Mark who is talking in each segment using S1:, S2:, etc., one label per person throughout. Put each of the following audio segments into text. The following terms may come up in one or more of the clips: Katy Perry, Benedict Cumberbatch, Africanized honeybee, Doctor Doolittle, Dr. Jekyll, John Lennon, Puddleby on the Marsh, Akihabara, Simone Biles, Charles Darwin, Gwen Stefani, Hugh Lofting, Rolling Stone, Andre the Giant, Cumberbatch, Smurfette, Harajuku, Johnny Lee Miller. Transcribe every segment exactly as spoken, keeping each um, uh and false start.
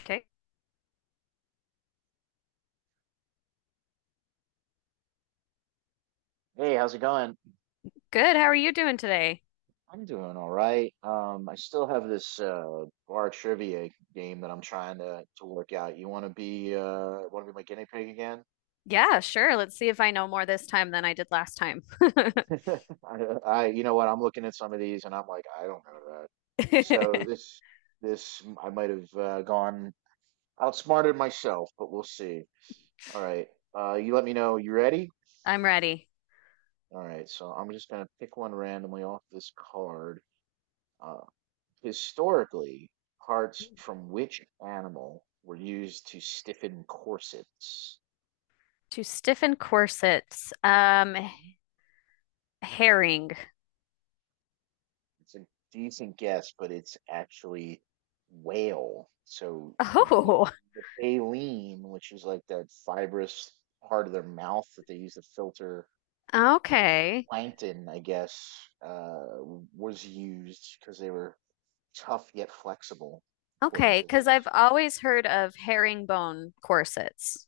S1: Okay.
S2: Hey, how's it going?
S1: Good. How are you doing today?
S2: I'm doing all right. Um, I still have this uh bar trivia game that I'm trying to to work out. You want to be uh want to be my guinea pig again?
S1: Yeah, sure. Let's see if I know more this time than I did last time.
S2: I, I you know what? I'm looking at some of these and I'm like, I don't know that. So this this I might have uh, gone outsmarted myself, but we'll see. All right. Uh, you let me know. You ready?
S1: I'm ready.
S2: All right. So I'm just gonna pick one randomly off this card. Uh, Historically, parts from which animal were used to stiffen corsets?
S1: To stiffen corsets. Um,
S2: Mhm.
S1: herring.
S2: It's a decent guess, but it's actually whale. So the
S1: Oh,
S2: ba- the baleen, which is like that fibrous part of their mouth that they use to filter like
S1: okay.
S2: plankton, I guess, uh, was used because they were tough yet flexible, according
S1: Okay,
S2: to
S1: because I've
S2: this.
S1: always heard of herringbone corsets.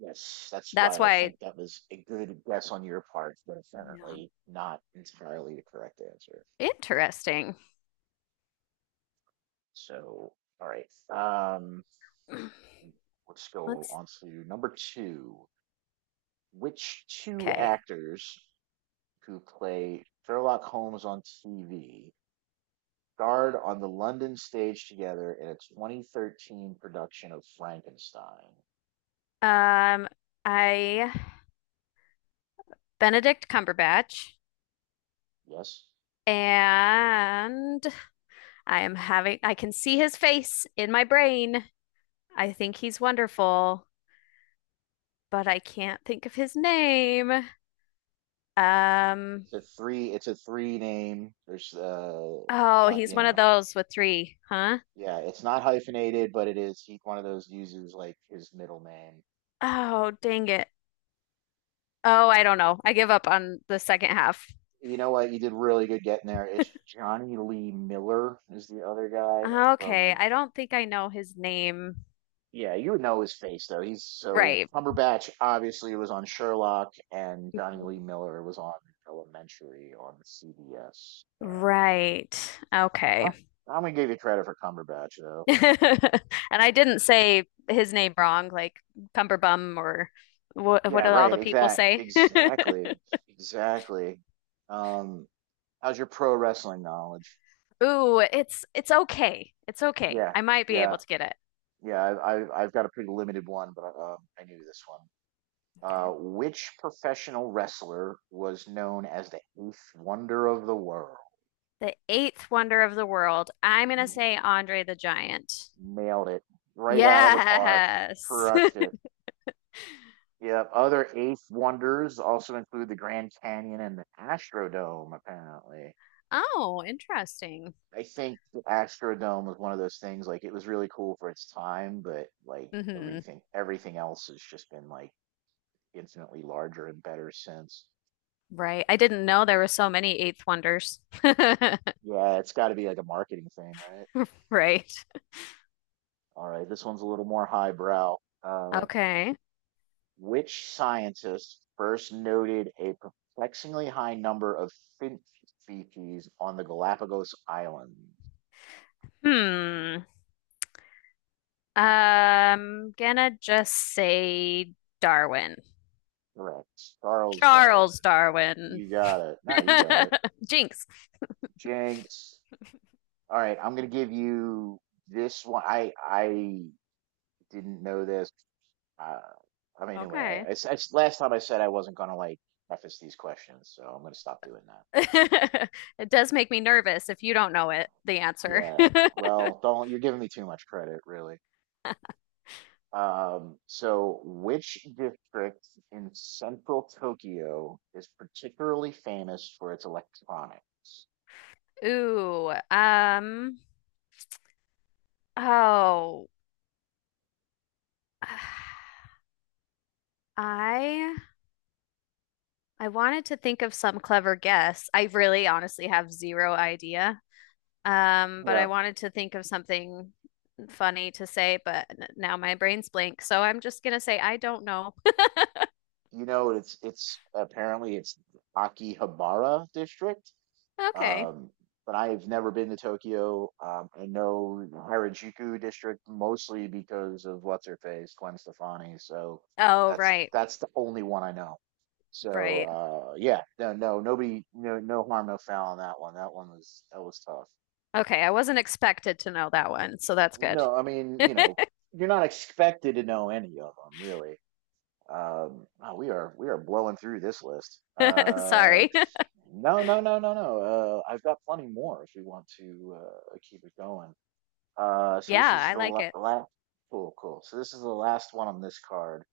S2: Yes, that's
S1: That's
S2: why I
S1: why,
S2: think that was a good guess on your part, but
S1: yeah.
S2: apparently not entirely the correct answer.
S1: Interesting.
S2: So, all right. Um, let's go
S1: Let's,
S2: on to number two. Which two
S1: okay.
S2: actors who play Sherlock Holmes on T V starred on the London stage together in a twenty thirteen production of Frankenstein?
S1: Um, I Benedict Cumberbatch
S2: Yes.
S1: and I am having, I can see his face in my brain. I think he's wonderful, but I can't think of his name. Um,
S2: It's a three, it's a three name. There's uh
S1: oh,
S2: li-
S1: he's
S2: you
S1: one of
S2: know,
S1: those with three, huh?
S2: yeah, it's not hyphenated, but it is he, one of those uses like his middle name.
S1: Oh, dang it. Oh, I don't know. I give up on the second half.
S2: You know what? You did really good getting there. It's Johnny Lee Miller is the other guy
S1: Okay,
S2: from.
S1: I don't think I know his name.
S2: Yeah, you would know his face though. He's so
S1: Right.
S2: Cumberbatch obviously was on Sherlock, and Johnny Lee
S1: Mhm.
S2: Miller was on Elementary on C B S apparently.
S1: Right. Okay.
S2: Oh, I'm gonna give you credit for Cumberbatch though.
S1: And I didn't say his name wrong, like Cumberbum or what, what
S2: Yeah,
S1: do all
S2: right.
S1: the people
S2: Exact.
S1: say?
S2: Exactly. Exactly. Um, how's your pro wrestling knowledge?
S1: Ooh, it's it's okay. It's okay.
S2: Yeah,
S1: I might be
S2: yeah,
S1: able to get it.
S2: yeah. I, I, I've got a pretty limited one, but uh, um, I knew this one. Uh,
S1: Okay.
S2: which professional wrestler was known as the eighth wonder of the world?
S1: The eighth wonder of the world. I'm gonna say
S2: Mhm.
S1: Andre the Giant.
S2: Nailed it right out of the park.
S1: Yes.
S2: Crushed it. Yep. Other eighth wonders also include the Grand Canyon and the Astrodome, apparently.
S1: Oh, interesting.
S2: I think the Astrodome was one of those things, like it was really cool for its time, but like
S1: Hmm.
S2: everything everything else has just been like infinitely larger and better sense.
S1: Right. I didn't know there were so many eighth wonders.
S2: Yeah, it's got to be like a marketing thing, right?
S1: Right.
S2: All right, this one's a little more highbrow. Uh,
S1: Okay.
S2: which scientist first noted a perplexingly high number of finch species on the Galapagos Islands?
S1: Hmm. Um. gonna just say Darwin.
S2: Correct. Charles Darwin.
S1: Charles Darwin.
S2: You got it. No, you got it.
S1: Jinx.
S2: Jinx. All right, I'm gonna give you this one. I I didn't know this. Uh, I mean, anyway,
S1: Okay.
S2: I, I s- I s- last time I said I wasn't gonna like preface these questions, so I'm gonna stop doing that.
S1: It does make me nervous if you don't know it, the answer.
S2: Yeah, well, don't, you're giving me too much credit, really. Um, so which district in central Tokyo is particularly famous for its electronics?
S1: Ooh, um, oh, I I wanted to think of some clever guess. I really honestly have zero idea. Um, but I
S2: Yeah,
S1: wanted to think of something funny to say, but n- now my brain's blank, so I'm just gonna say I don't know.
S2: you know, it's it's apparently it's Akihabara district.
S1: Okay.
S2: Um, but I've never been to Tokyo. Um, I know the Harajuku district mostly because of what's her face, Gwen Stefani. So
S1: Oh,
S2: that's
S1: right,
S2: that's the only one I know. So
S1: right.
S2: uh, yeah, no, no, nobody, no, no harm, no foul on that one. That one was That was tough.
S1: Okay, I wasn't expected to know that one, so that's good.
S2: No, I mean, you know, you're not expected to know any of them really. Um, wow, we are we are blowing through this list. Uh,
S1: Sorry.
S2: no, no, no, no, no. Uh, I've got plenty more if we want to uh, keep it going. Uh, so
S1: Yeah,
S2: this is
S1: I
S2: the
S1: like
S2: la-
S1: it.
S2: Last. Cool, cool. So this is the last one on this card.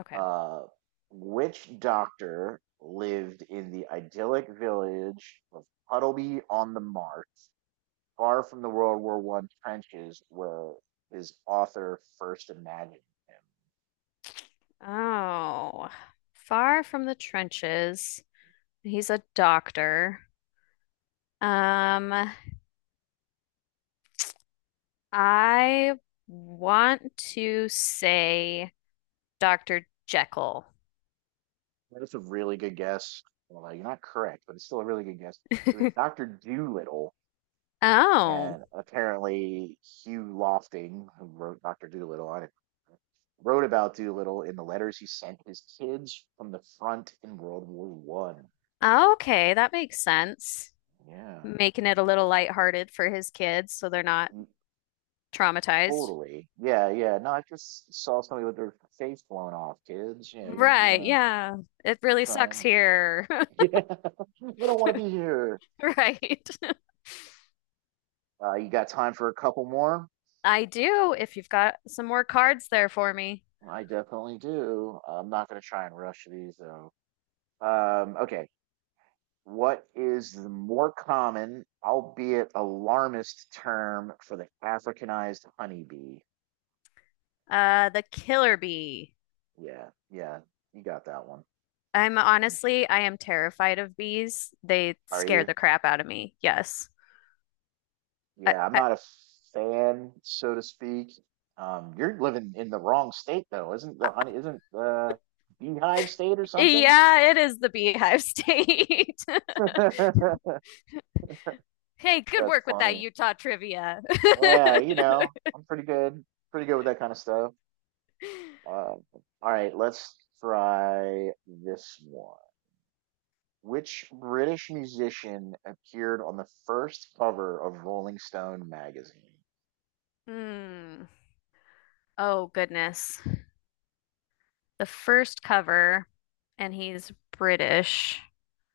S1: Okay.
S2: Uh, which doctor lived in the idyllic village of Puddleby on the Marsh, far from the World War One trenches where his author first imagined him?
S1: Oh, far from the trenches. He's a doctor. Um, I want to say doctor Jekyll.
S2: That's a really good guess. Well, you're not correct, but it's still a really good guess. It was Doctor Doolittle,
S1: Oh,
S2: and apparently Hugh Lofting, who wrote Doctor Doolittle. I didn't Wrote about Doolittle in the letters he sent his kids from the front in World War One. So,
S1: okay, that makes sense.
S2: yeah.
S1: Making it a little lighthearted for his kids so they're not
S2: Mm,
S1: traumatized.
S2: totally. Yeah, yeah. No, I just saw somebody with their face blown off, kids. Yeah, you're you're
S1: Right,
S2: gonna
S1: yeah. It really
S2: try
S1: sucks
S2: and
S1: here.
S2: yeah. We don't want to be here.
S1: Right.
S2: Uh, you got time for a couple more?
S1: I do, if you've got some more cards there for me.
S2: I definitely do. I'm not gonna try and rush these though. Um, okay. What is the more common, albeit alarmist, term for the Africanized honeybee?
S1: Uh, the killer bee.
S2: Yeah, yeah, you got that one.
S1: I'm
S2: Mm,
S1: honestly, I am terrified of bees. They
S2: are
S1: scare
S2: you?
S1: the crap out of me. Yes. I,
S2: Yeah, I'm
S1: I,
S2: not a fan, so to speak. Um, you're living in the wrong state though, isn't the honey, isn't the beehive state or something?
S1: yeah, it is the beehive state.
S2: That's
S1: Hey, good work with that
S2: funny.
S1: Utah trivia.
S2: Yeah, you know, I'm pretty good, pretty good with that kind of stuff. Uh, all right, let's try this one. Which British musician appeared on the first cover of Rolling Stone magazine?
S1: Hmm. Oh, goodness. The first cover, and he's British.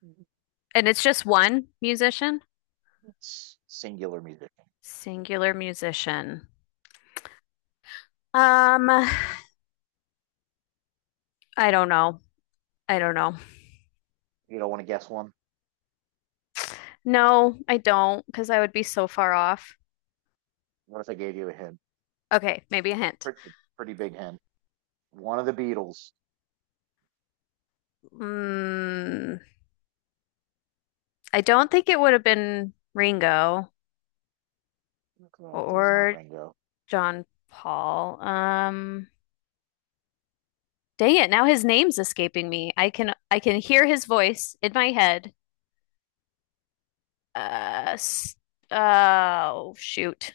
S2: Mhm.
S1: And it's just one musician?
S2: S- Singular musician.
S1: Singular musician. Um, I don't know. I don't know.
S2: You don't want to guess one?
S1: No, I don't, because I would be so far off.
S2: What if I gave you a hint?
S1: Okay, maybe a hint.
S2: Pretty, pretty big hint. One of the Beatles.
S1: Mm, I don't think it would have been Ringo
S2: Correct. It is not
S1: or
S2: Ringo.
S1: John Paul. Um, dang it, now his name's escaping me. I can I can hear his voice in my head. Uh, s- oh shoot.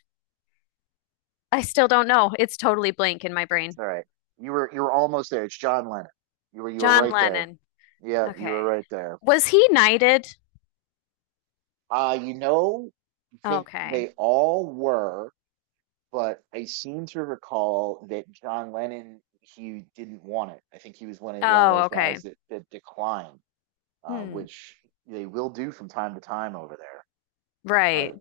S1: I still don't know. It's totally blank in my brain.
S2: All right. You were you were almost there. It's John Lennon. You were you were
S1: John
S2: right there.
S1: Lennon.
S2: Yeah, you were
S1: Okay.
S2: right there.
S1: Was he knighted?
S2: Uh, you know, I think
S1: Okay.
S2: they all were, but I seem to recall that John Lennon, he didn't want it. I think he was one of one of
S1: Oh,
S2: those guys
S1: okay.
S2: that that declined, uh,
S1: Hmm.
S2: which they will do from time to time over there. All right,
S1: Right.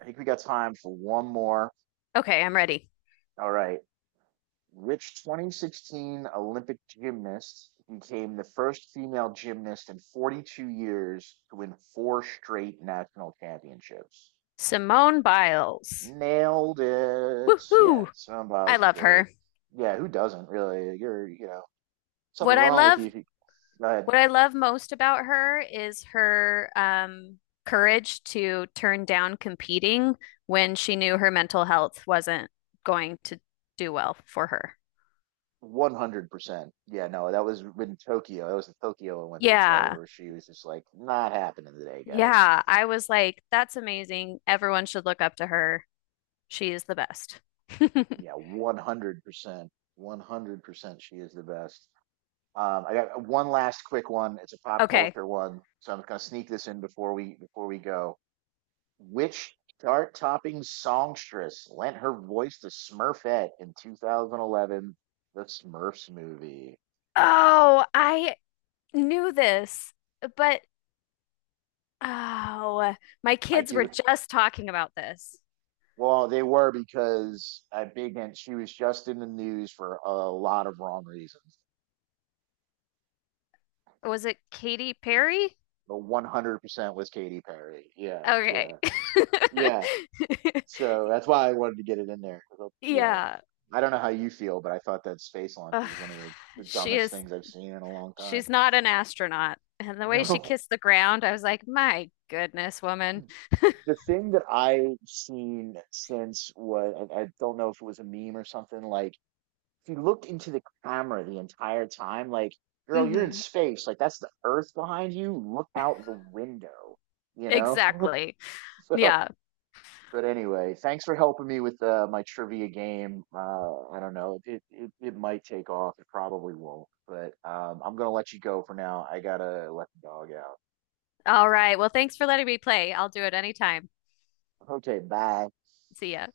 S2: I think we got time for one more.
S1: Okay, I'm ready.
S2: All right. Which twenty sixteen Olympic gymnast became the first female gymnast in forty-two years to win four straight national championships?
S1: Simone Biles.
S2: Nailed it. Yeah,
S1: Woohoo!
S2: Simone
S1: I
S2: Biles is
S1: love
S2: great.
S1: her.
S2: Yeah, who doesn't really? You're, you know, something
S1: What I
S2: wrong with you
S1: love,
S2: if you go ahead.
S1: what I love most about her is her um, courage to turn down competing when she knew her mental health wasn't going to do well for her.
S2: one hundred percent. Yeah, no, that was in Tokyo. That was the Tokyo Olympics, right?
S1: Yeah.
S2: Or she was just like, not happening today, guys.
S1: Yeah. I was like, that's amazing. Everyone should look up to her. She is the best.
S2: Yeah, one hundred percent. one hundred percent she is the best. Um, I got one last quick one. It's a pop
S1: Okay.
S2: culture one, so I'm gonna sneak this in before we before we go. Which chart-topping songstress lent her voice to Smurfette in two thousand eleven, the Smurfs movie?
S1: Oh, I knew this, but oh, my
S2: I
S1: kids were
S2: do.
S1: just talking about this.
S2: Well, they were because I big and she was just in the news for a lot of wrong reasons,
S1: Was it Katy Perry?
S2: but one hundred percent was Katy Perry. Yeah,
S1: Okay.
S2: yeah, yeah. So that's why I wanted to get it in there. You know,
S1: Yeah.
S2: I don't know how you feel, but I thought that space launch
S1: Ugh.
S2: was one of the, the
S1: She
S2: dumbest
S1: is
S2: things I've seen in a long time.
S1: she's not an astronaut. And the way she
S2: No.
S1: kissed the ground, I was like, "My goodness, woman."
S2: The thing that I've seen since was, I, I don't know if it was a meme or something, like if you look into the camera the entire time, like, girl, you're in
S1: Hmm.
S2: space. Like, that's the Earth behind you. Look out the window, you know?
S1: Exactly.
S2: So.
S1: Yeah.
S2: But anyway, thanks for helping me with uh, my trivia game. Uh, I don't know. It, it it might take off. It probably won't. But um, I'm gonna let you go for now. I gotta let the dog out.
S1: All right. Well, thanks for letting me play. I'll do it anytime.
S2: Okay, bye.
S1: See ya.